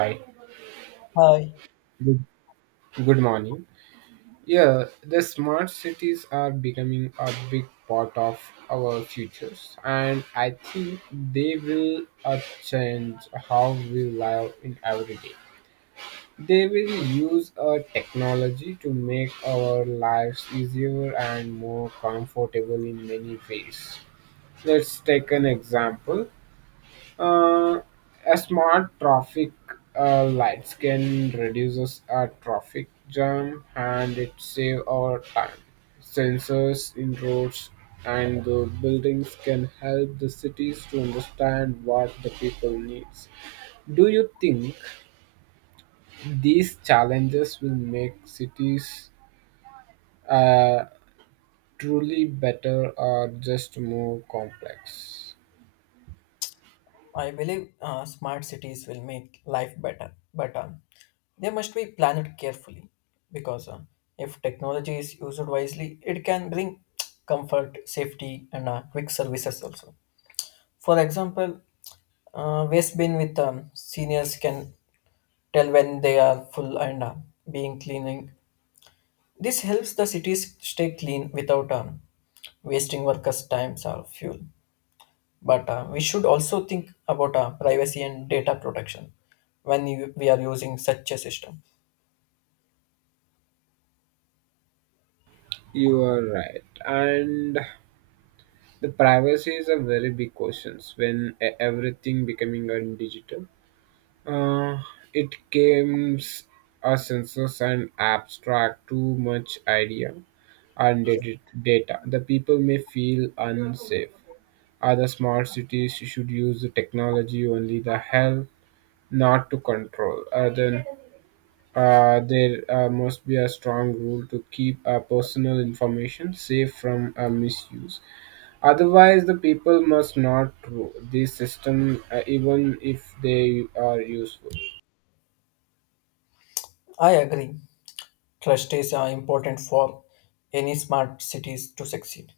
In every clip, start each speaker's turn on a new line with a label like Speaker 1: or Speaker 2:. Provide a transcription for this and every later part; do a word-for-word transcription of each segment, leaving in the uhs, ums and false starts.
Speaker 1: Hi,
Speaker 2: Hi.
Speaker 1: good, good morning. Yeah, the smart cities are becoming a big part of our futures, and I think they will uh, change how we live in every day. They will use uh, technology to make our lives easier and more comfortable in many ways. Let's take an example. Uh, a smart traffic uh, light can reduces a traffic jam and it save our time. Sensors in roads and the buildings can help the cities to understand what the people needs. Do you think these challenges will make cities uh, truly better or just more complex?
Speaker 2: I believe uh, smart cities will make life better, but um, they must be planned carefully because uh, if technology is used wisely, it can bring comfort, safety, and uh, quick services also. For example, uh, waste bin with um, seniors can tell when they are full and uh, being cleaning. This helps the cities stay clean without um, wasting workers' times or fuel. But uh, we should also think about uh, privacy and data protection when you, we are using such a system.
Speaker 1: You are right, and the privacy is a very big question when e- everything becoming a digital. Uh, it games a census and abstract too much idea and dat- data. The people may feel unsafe. Other smart cities should use the technology only the help, not to control. Uh, then uh, there uh, must be a strong rule to keep uh, personal information safe from uh, misuse. Otherwise, the people must not rule the system uh, even if they are useful.
Speaker 2: I agree. Trust is uh, important for any smart cities to succeed.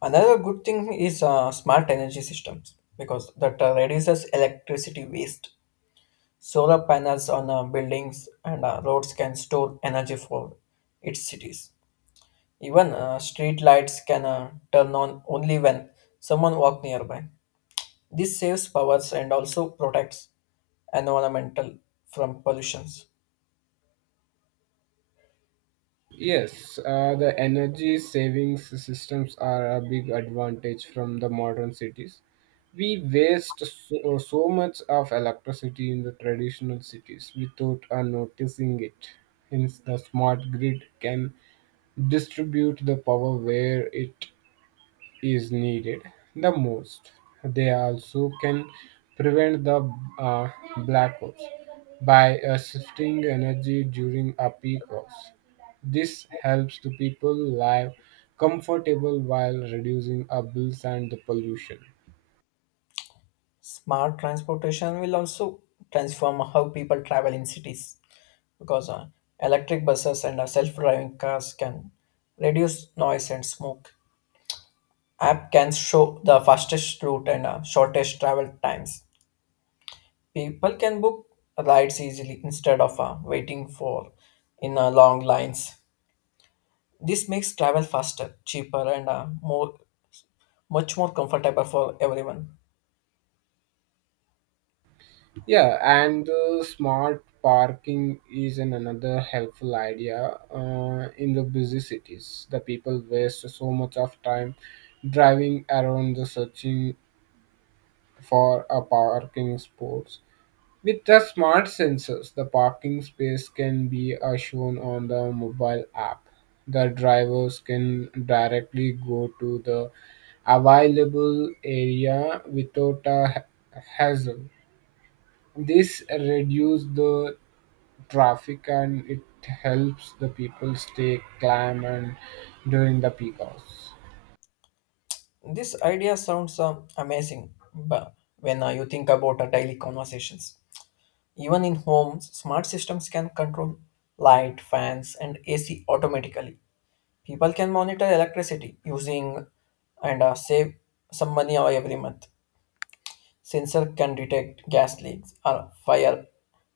Speaker 2: Another good thing is uh, smart energy systems because that uh, reduces electricity waste. Solar panels on uh, buildings and uh, roads can store energy for its cities. Even uh, street lights can uh, turn on only when someone walks nearby. This saves powers and also protects environmental from pollutions.
Speaker 1: Yes, uh, the energy savings systems are a big advantage from the modern cities. We waste so, so much of electricity in the traditional cities without uh, noticing it. Hence, the smart grid can distribute the power where it is needed the most. They also can prevent the uh, blackouts by uh, shifting energy during a peak hours. This helps the people live comfortable while reducing our bills and the pollution.
Speaker 2: Smart transportation will also transform how people travel in cities because uh, electric buses and uh, self-driving cars can reduce noise and smoke. App can show the fastest route and uh, shortest travel times. People can book rides easily instead of uh, waiting for in uh, long lines. This makes travel faster, cheaper, and uh, more much more comfortable for everyone.
Speaker 1: Yeah, and uh, smart parking is an another helpful idea uh, in the busy cities. The people waste so much of time driving around the searching for a parking spot. With the smart sensors, the parking space can be uh, shown on the mobile app. The drivers can directly go to the available area without a ha- hassle. This reduces the traffic and it helps the people stay calm and during the peak hours.
Speaker 2: This idea sounds uh, amazing, but when uh, you think about uh, daily conversations, even in homes, smart systems can control light, fans, and A C automatically. People can monitor electricity using and uh, save some money uh, every month. Sensor can detect gas leaks or fire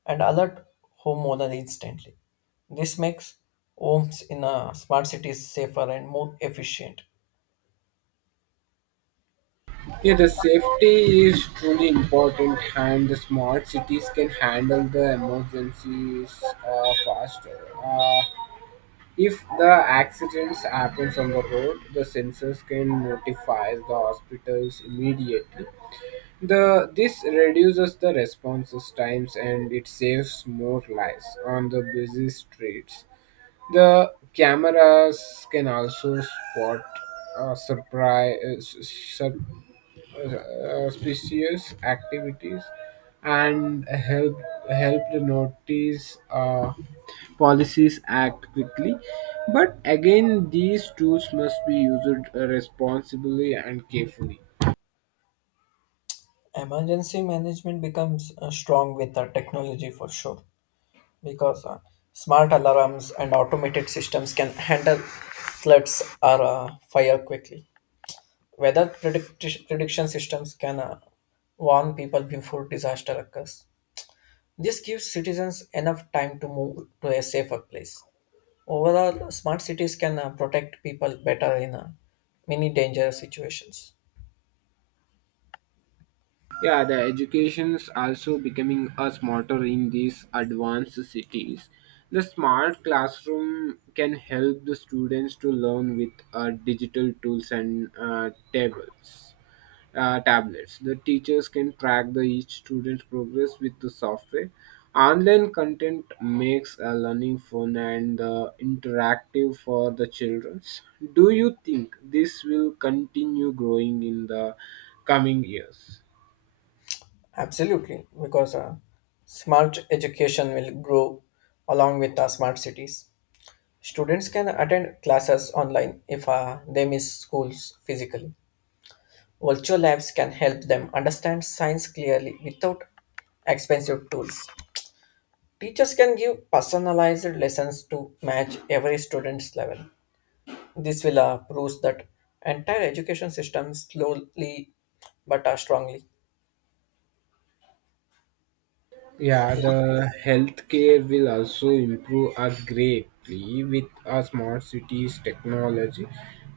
Speaker 2: and alert homeowner instantly. This makes homes in uh, smart cities safer and more efficient.
Speaker 1: Yeah, the safety is truly important, and the smart cities can handle the emergencies uh, faster. Uh, if the accidents happens on the road, the sensors can notify the hospitals immediately. The this reduces the responses times and it saves more lives on the busy streets. The cameras can also spot uh, surprise uh, auspicious activities and help help the notice uh, policies act quickly, but again these tools must be used uh, responsibly and carefully.
Speaker 2: Emergency management becomes uh, strong with uh, technology for sure because uh, smart alarms and automated systems can handle floods or uh, fire quickly. Weather predict- prediction systems can uh, warn people before disaster occurs. This gives citizens enough time to move to a safer place. Overall, smart cities can uh, protect people better in uh, many dangerous situations.
Speaker 1: Yeah, the education is also becoming a smarter in these advanced cities. The smart classroom can help the students to learn with uh, digital tools and uh, tables uh, tablets. The teachers can track the each student's progress with the software. Online content makes uh, learning fun and uh, interactive for the children. Do you think this will continue growing in the coming years?
Speaker 2: Absolutely, because uh, smart education will grow along with uh, smart cities. Students can attend classes online if uh, they miss schools physically. Virtual labs can help them understand science clearly without expensive tools. Teachers can give personalized lessons to match every student's level. This will uh, prove that entire education system slowly but uh, strongly.
Speaker 1: Yeah, the healthcare will also improve us greatly with our smart cities technology.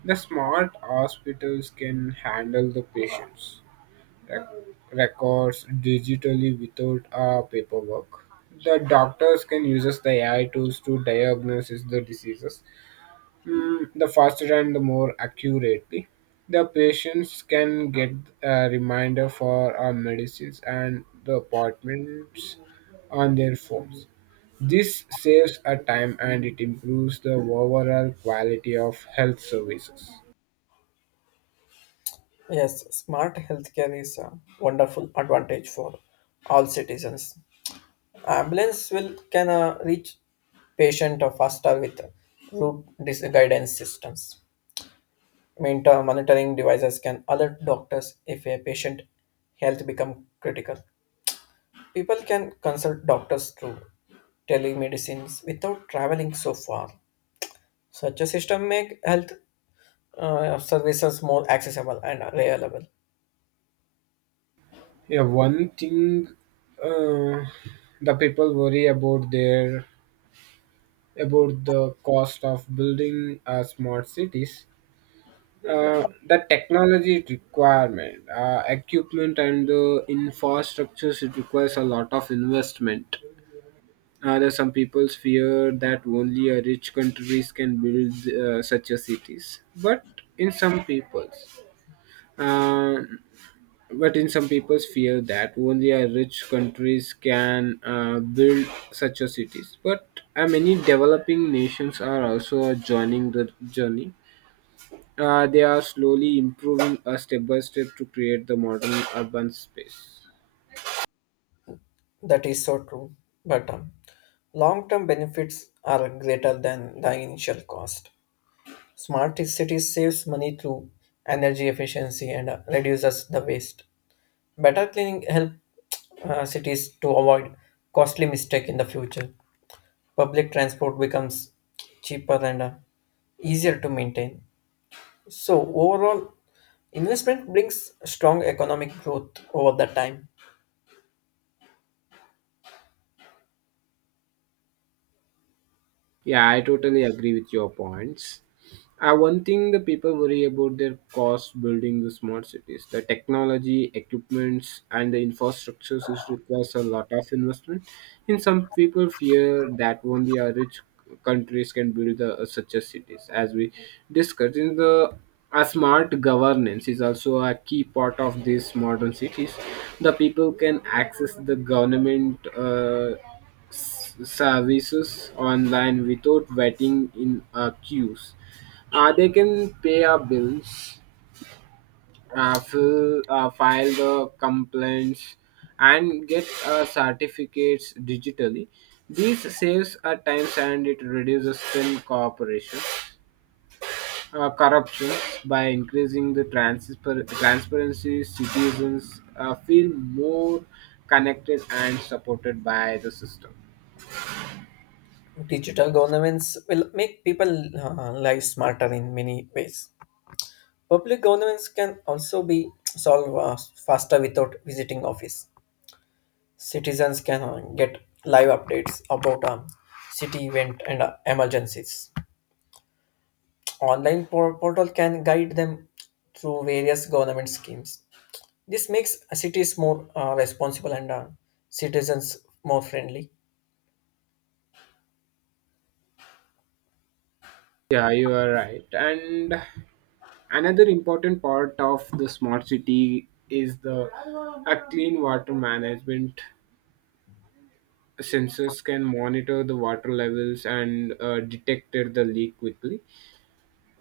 Speaker 1: The smart hospitals can handle the patients rec- records digitally without uh, paperwork. The doctors can use the A I tools to diagnose the diseases mm, the faster and the more accurately. The patients can get a reminder for our medicines and the appointments on their phones. This saves a time and it improves the overall quality of health services.
Speaker 2: Yes, smart healthcare is a wonderful advantage for all citizens. Ambulance will can uh, reach patient uh, faster with route dis- guidance systems. Monitor monitoring devices can alert doctors if a patient health become critical. People can consult doctors through telemedicines without traveling so far. Such a system make health uh, services more accessible and available.
Speaker 1: Yeah, one thing uh, the people worry about their about the cost of building uh, smart cities, uh, the technology requirement, uh, equipment, and the infrastructures. It requires a lot of investment. Uh, there are some people fear that only a rich countries can build uh, such a cities, but in some peoples. Uh, But in some people's fear that only a rich countries can uh, build such a cities. But uh, many developing nations are also joining the journey. Uh, they are slowly improving uh, step by step to create the modern urban space.
Speaker 2: That is so true. But um, long term benefits are greater than the initial cost. Smart cities saves money through energy efficiency and uh, reduces the waste. Better cleaning help uh, cities to avoid costly mistake in the future. Public transport becomes cheaper and uh, easier to maintain. So overall, investment brings strong economic growth over the time.
Speaker 1: Yeah, I totally agree with your points. Uh, one thing the people worry about their cost building the smart cities. The technology, equipments, and the infrastructures is requires a lot of investment. And some people fear that only our rich countries can build the, uh, such a cities. As we discussed in the a smart governance is also a key part of these modern cities. The people can access the government. Uh, s- services online without waiting in uh, queues. Uh, they can pay our bills, uh, fill, uh, file the complaints, and get uh, certificates digitally. This saves our time and it reduces spin cooperation, uh, corruption by increasing the transfer- transparency. Citizens uh, feel more connected and supported by the system.
Speaker 2: Digital governments will make people uh, lives smarter in many ways. Public governance can also be solved uh, faster without visiting office. Citizens can uh, get live updates about um, city event and uh, emergencies. Online por- portal can guide them through various government schemes. This makes cities more uh, responsible and uh, citizens more friendly.
Speaker 1: Yeah, you are right. And another important part of the smart city is the a clean water management. Sensors can monitor the water levels and uh, detect the leak quickly.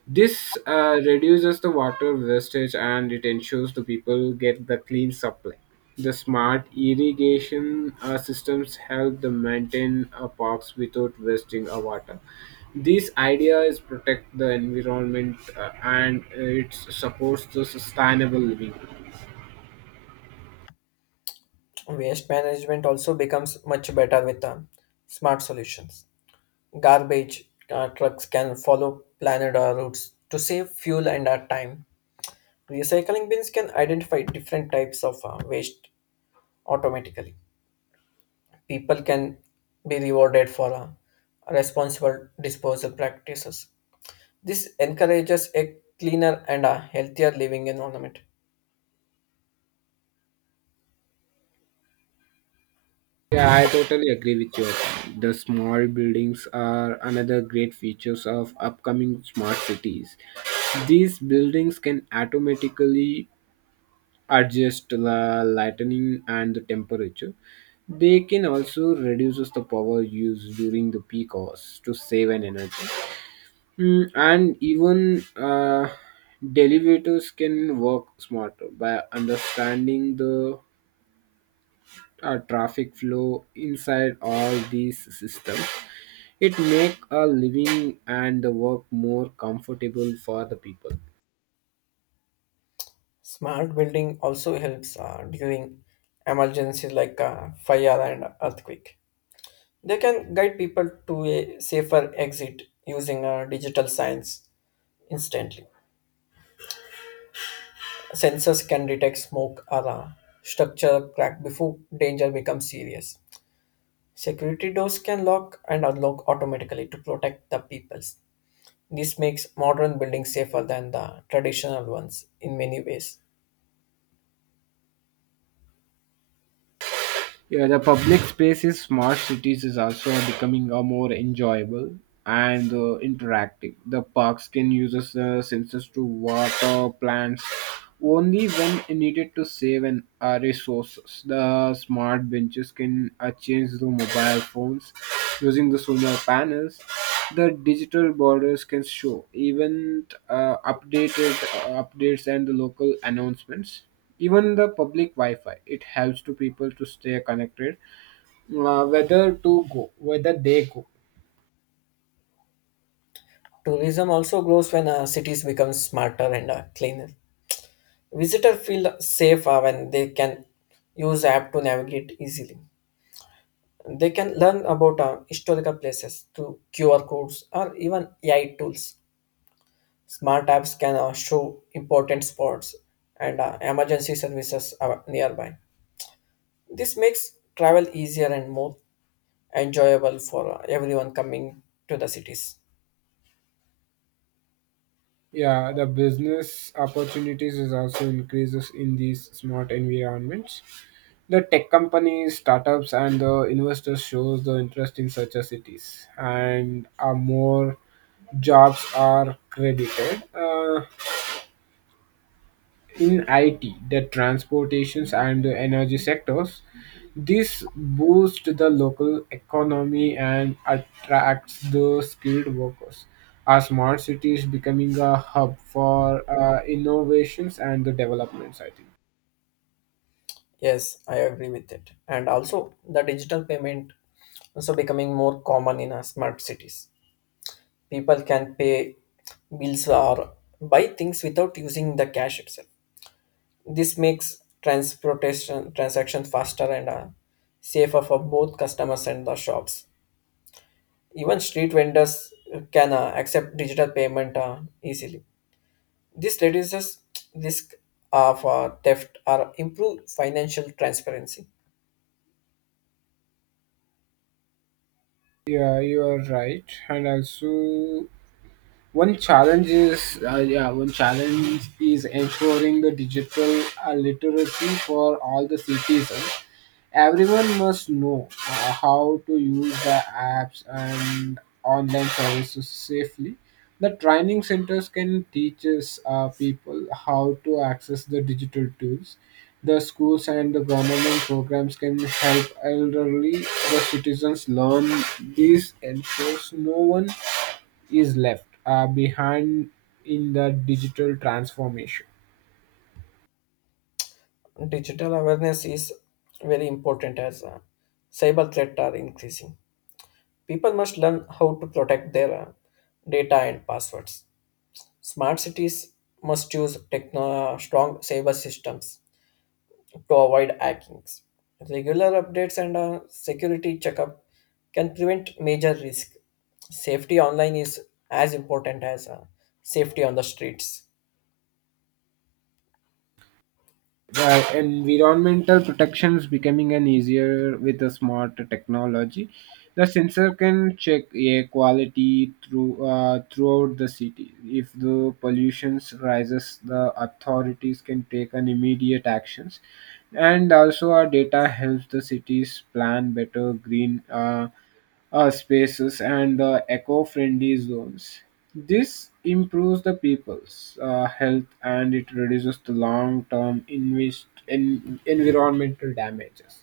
Speaker 1: This uh, reduces the water wastage and it ensures the people get the clean supply. The smart irrigation uh, systems help the maintain uh, parks without wasting a water. This idea is protect the environment uh, and it supports the sustainable living.
Speaker 2: Waste management also becomes much better with um, smart solutions. Garbage uh, trucks can follow planned uh, routes to save fuel and uh, time. Recycling bins can identify different types of uh, waste automatically. People can be rewarded for uh, responsible disposal practices. This encourages a cleaner and a healthier living environment.
Speaker 1: Yeah, I totally agree with you. The small buildings are another great features of upcoming smart cities. These buildings can automatically adjust the lighting and the temperature. They can also reduce the power used during the peak hours to save an energy. Mm, and even uh, delivators can work smarter by understanding the uh, traffic flow inside all these systems. It make a living and the work more comfortable for the people.
Speaker 2: Smart building also helps uh, during emergencies like uh, fire and earthquake. They can guide people to a safer exit using uh, digital signs instantly. Sensors can detect smoke alarm structure crack before danger becomes serious. Security doors can lock and unlock automatically to protect the peoples. This makes modern buildings safer than the traditional ones in many ways.
Speaker 1: Yeah, the public space in smart cities is also becoming a more enjoyable and uh, interactive. The parks can use the sensors to water plants only when needed to save and uh, resources. The smart benches can uh, change the mobile phones using the solar panels. The digital borders can show event uh, updated uh, updates and the local announcements, even the public wi-fi it helps to people to stay connected, uh, whether to go whether they go.
Speaker 2: Tourism also grows when uh, cities become smarter and uh, cleaner. Visitors feel safer when they can use app to navigate easily. They can learn about uh, historical places through Q R codes or even A I tools. Smart apps can uh, show important spots and uh, emergency services are nearby. This makes travel easier and more enjoyable for uh, everyone coming to the cities.
Speaker 1: Yeah, the business opportunities is also increases in these smart environments. The tech companies, startups, and the investors shows the interest in such a cities, and are more jobs are credited uh, in I T, the transportations and the energy sectors. This boosts the local economy and attracts the skilled workers. Our smart city is becoming a hub for uh, innovations and the developments, I think.
Speaker 2: Yes, I agree with it. And also, the digital payment also becoming more common in uh, smart cities. People can pay bills or buy things without using the cash itself. This makes transportation transactions faster and uh, safer for both customers and the shops. Even street vendors can uh, accept digital payment uh, easily. This reduces risk of uh, theft or improve financial transparency.
Speaker 1: Yeah, you are right. And also, one challenge is uh, yeah, one challenge is ensuring the digital uh, literacy for all the citizens. Everyone must know uh, how to use the apps and online services safely. The training centers can teach us, uh, people how to access the digital tools. The schools and the government programs can help elderly the citizens learn this, ensures no one is left uh, behind in the digital transformation.
Speaker 2: Digital awareness is very important as uh, cyber threats are increasing. People must learn how to protect their uh, data and passwords. Smart cities must use techno- strong cyber systems to avoid hackings. Regular updates and a security checkup can prevent major risk. Safety online is as important as uh, safety on the streets.
Speaker 1: The environmental protection is becoming an easier with a smart technology. The sensor can check air quality through uh, throughout the city. If the pollution rises, the authorities can take an immediate actions. And also, our data helps the cities plan better green. Uh, uh, spaces and the eco-friendly zones. This improves the people's uh, health and it reduces the long-term invest- en- environmental damages.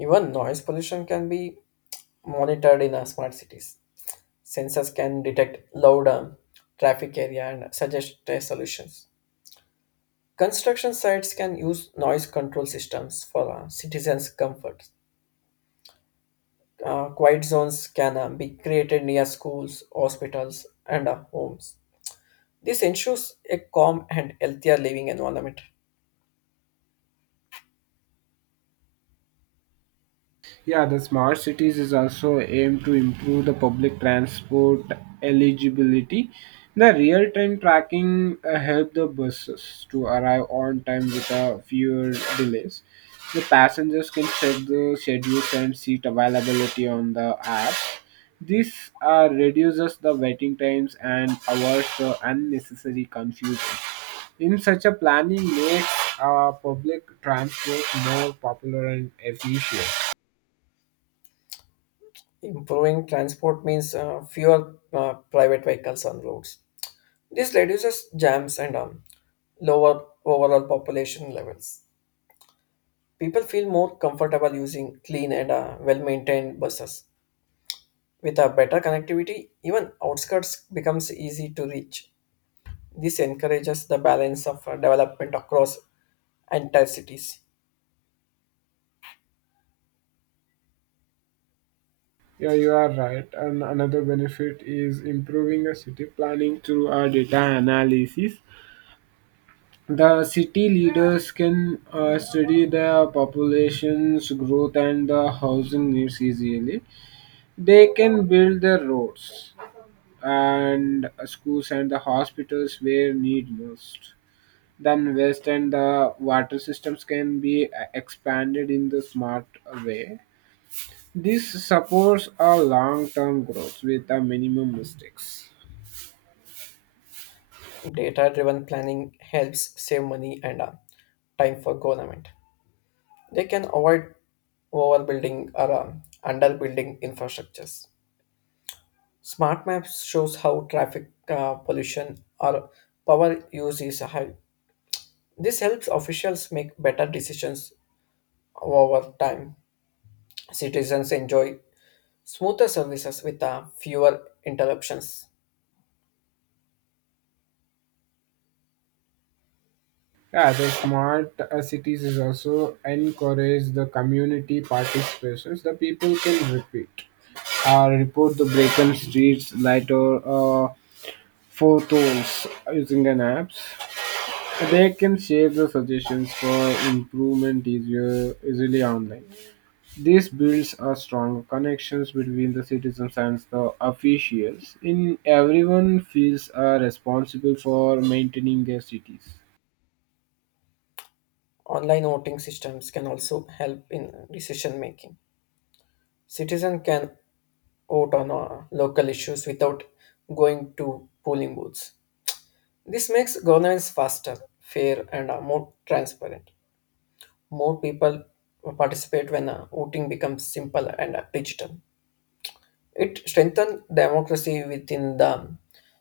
Speaker 2: Even noise pollution can be monitored in uh, smart cities. Sensors can detect loud um, traffic area and suggest uh, solutions. Construction sites can use noise control systems for uh, citizens' comfort. Uh, quiet zones can uh, be created near schools, hospitals, and uh, homes. This ensures a calm and healthier living environment.
Speaker 1: Yeah, the smart cities is also aimed to improve the public transport eligibility. The real-time tracking uh, help the buses to arrive on time with without fewer delays. The passengers can check the schedules and seat availability on the app. This uh, reduces the waiting times and avoids the unnecessary confusion. In such a planning makes uh, public transport more popular and efficient.
Speaker 2: Improving transport means uh, fewer uh, private vehicles on roads. This reduces jams and um, lower overall population levels. People feel more comfortable using clean and uh, well-maintained buses. With a better connectivity, even outskirts becomes easy to reach. This encourages the balance of uh, development across entire cities.
Speaker 1: Yeah, you are right. And another benefit is improving the city planning through our data analysis. The city leaders can uh, study the population's growth and the housing needs easily. They can build the roads and schools and the hospitals where need most. Then waste and the water systems can be uh, expanded in the smart way. This supports a long-term growth with a minimum mistakes.
Speaker 2: Data driven planning helps save money and uh, time for government. They can avoid overbuilding or uh, underbuilding infrastructures. Smart maps shows how traffic uh, pollution or power use is high. This helps officials make better decisions over time. Citizens enjoy smoother services with uh, fewer interruptions.
Speaker 1: Yeah, the smart uh, cities is also encourage the community participations. The people can repeat or report the broken streets, lighter uh, photos using an apps. They can share the suggestions for improvement easier easily online. This builds a stronger connections between the citizens and the officials. In everyone feels uh, responsible for maintaining their cities.
Speaker 2: Online voting systems can also help in decision making. Citizens can vote on uh, local issues without going to polling booths. This makes governance faster, fair, and uh, more transparent. More people participate when uh, voting becomes simple and uh, digital. It strengthens democracy within the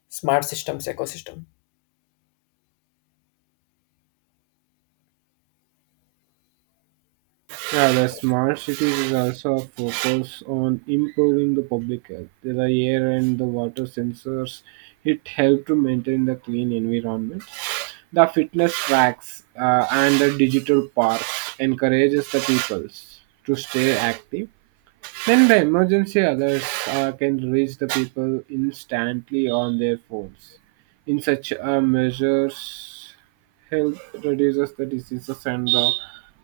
Speaker 2: smart systems ecosystem.
Speaker 1: Yeah, the smart cities is also a focus on improving the public health. The air and the water sensors, it help to maintain the clean environment. The fitness tracks uh, and the digital parks encourages the peoples to stay active. When the emergency others uh, can reach the people instantly on their phones. In such uh, measures, help reduces the diseases and the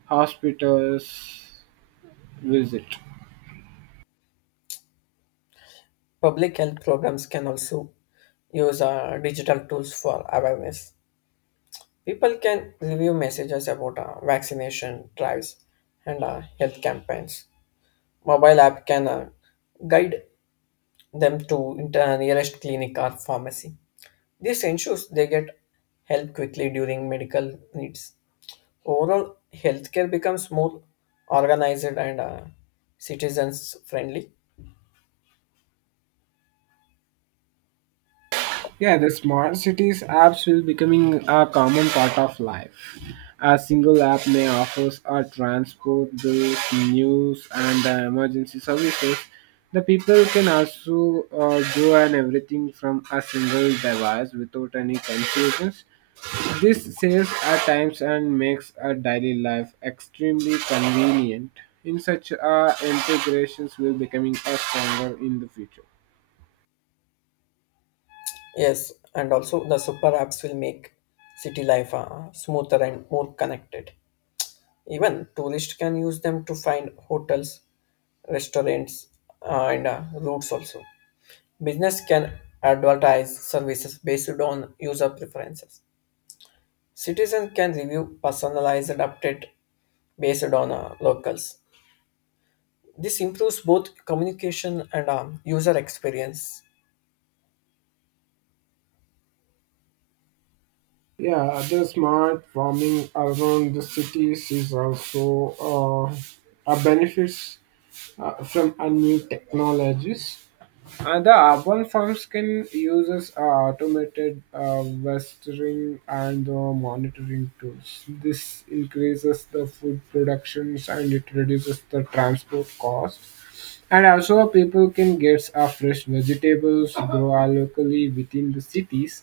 Speaker 1: hospitals visit.
Speaker 2: Public health programs can also use uh, digital tools for awareness. People can review messages about uh, vaccination drives and uh, health campaigns. Mobile app can uh, guide them to inter- uh, nearest clinic or pharmacy. This ensures they get help quickly during medical needs. Overall, healthcare becomes more organized and uh, citizens friendly.
Speaker 1: Yeah, the smart cities apps will becoming a common part of life. A single app may offer our transport bills, news, and uh, emergency services. The people can also uh, do and everything from a single device without any confusions. This saves our times and makes our daily life extremely convenient. In such uh, integrations, will becoming a stronger in the future.
Speaker 2: Yes, and also the super apps will make city life uh, smoother and more connected. Even tourists can use them to find hotels, restaurants, uh, and uh, routes also. Business can advertise services based on user preferences. Citizens can review personalized update based on uh, locals. This improves both communication and um, user experience.
Speaker 1: Yeah, other smart farming around the cities is also uh, a benefits uh, from a new technologies. Uh, the urban farms can uses uh, automated uh, westering and the monitoring tools. This increases the food productions and it reduces the transport cost. And also, people can get uh, fresh vegetables grow uh, locally within the cities.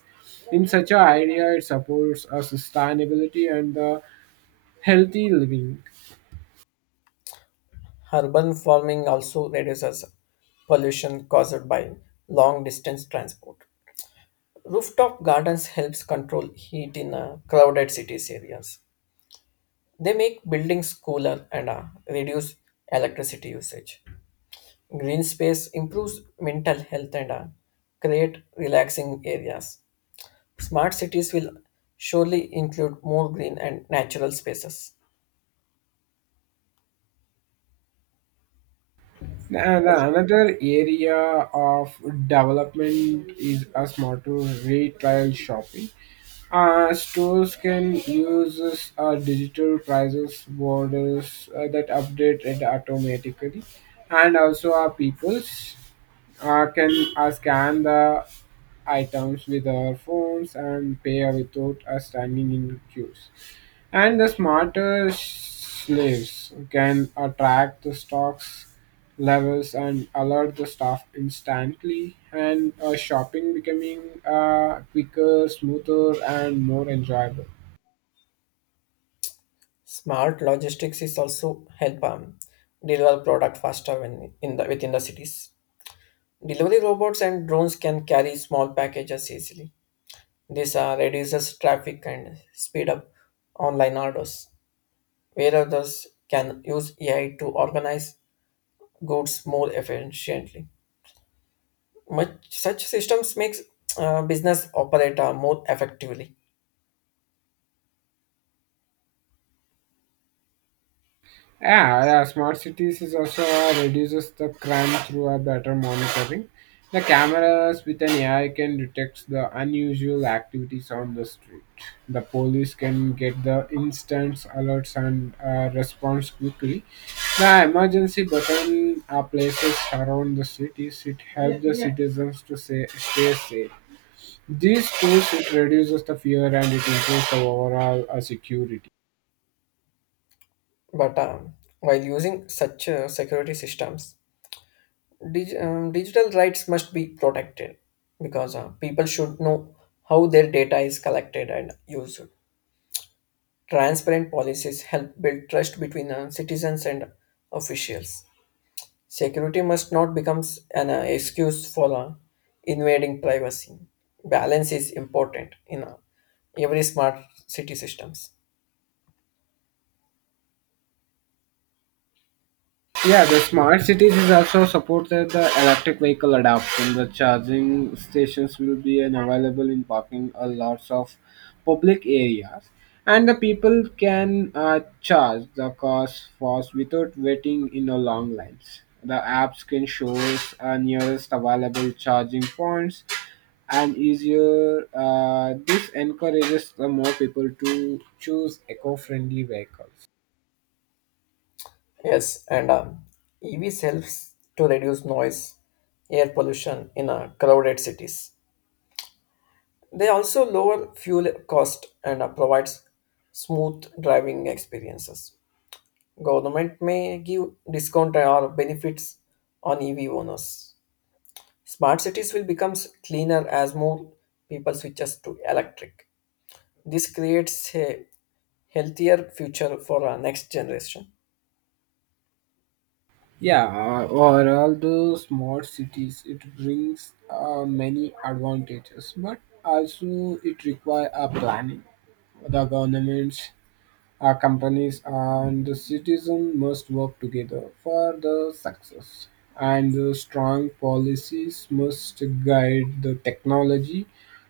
Speaker 1: In such an idea, it supports a sustainability and the healthy living.
Speaker 2: Urban farming also reduces pollution caused by long distance transport. Rooftop gardens helps control heat in uh, crowded cities areas. They make buildings cooler and uh, reduce electricity usage. Green space improves mental health and uh, create relaxing areas. Smart cities will surely include more green and natural spaces.
Speaker 1: And another area of development is a smarter retail shopping. Uh, stores can use uh, digital prices borders uh, that update it automatically, and also our peoples uh, can uh, scan the items with our phones and pay without uh, standing in queues, and the smarter slaves can attract the stocks levels and alert the staff instantly, and uh, shopping becoming uh, quicker, smoother, and more enjoyable.
Speaker 2: Smart logistics is also help um, deliver product faster when in the within the cities. Delivery robots and drones can carry small packages easily. This uh, reduces traffic and speed up online orders, where others can use A I to organize goods more efficiently. Much such systems makes uh, business operate uh, more effectively.
Speaker 1: Yeah, yeah, smart cities is also uh, reduces the crime through a better monitoring. The cameras with an A I can detect the unusual activities on the street. The police can get the instant alerts and uh, response quickly. The emergency button uh, places around the cities. It helps the citizens to say, stay safe. These tools it reduces the fear and it improves the overall uh, security.
Speaker 2: But um, while using such uh, security systems, dig- um, digital rights must be protected because uh, people should know how their data is collected and used. Transparent policies help build trust between uh, citizens and officials. Security must not become an uh, excuse for uh, invading privacy. Balance is important in uh, every smart city systems.
Speaker 1: Yeah, the smart cities is also supported the electric vehicle adoption. The charging stations will be an available in parking a lots of public areas, and the people can uh, charge the cars fast without waiting in a long lines. The apps can show us uh, nearest available charging points and easier. Uh, this encourages the more people to choose eco-friendly vehicles.
Speaker 2: Yes, and um, E Vs helps to reduce noise, air pollution in uh, crowded cities. They also lower fuel cost and uh, provides smooth driving experiences. Government may give discount or benefits on E V owners. Smart cities will become cleaner as more people switches to electric. This creates a healthier future for our next generation.
Speaker 1: Yeah, uh, or all the smart cities, it brings uh, many advantages, but also it requires a planning. The governments, uh, companies, and the citizen must work together for the success. And the strong policies must guide the technology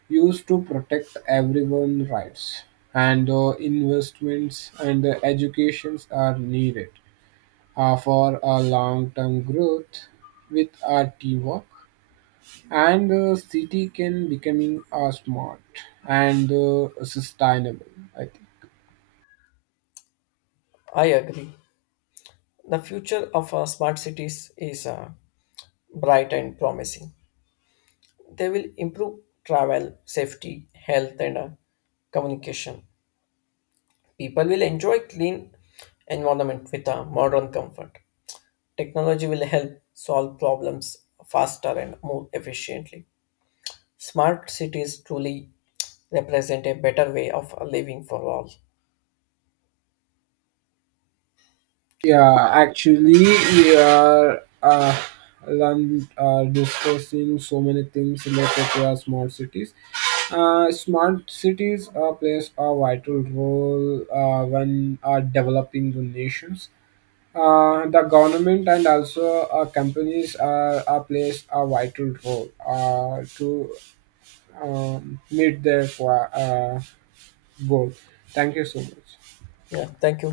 Speaker 1: used to protect everyone's rights. And the investments and the educations are needed uh, for a long-term growth with our teamwork. And the city can becoming uh, smart and uh, sustainable. I think.
Speaker 2: I agree. The future of uh, smart cities is uh, bright and promising. They will improve travel, safety, health, and uh, communication. People will enjoy clean environment with a modern comfort. Technology will help solve problems faster and more efficiently. Smart cities truly represent a better way of living for all.
Speaker 1: Yeah, actually, we are uh, learn, uh, discussing so many things related to our smart cities. Uh, smart cities uh, plays a vital role uh, when uh, developing the nations. Uh, the government and also uh, companies are, are plays a vital role uh, to um, meet their qua- uh, goal. Thank you so much.
Speaker 2: Yeah, thank you.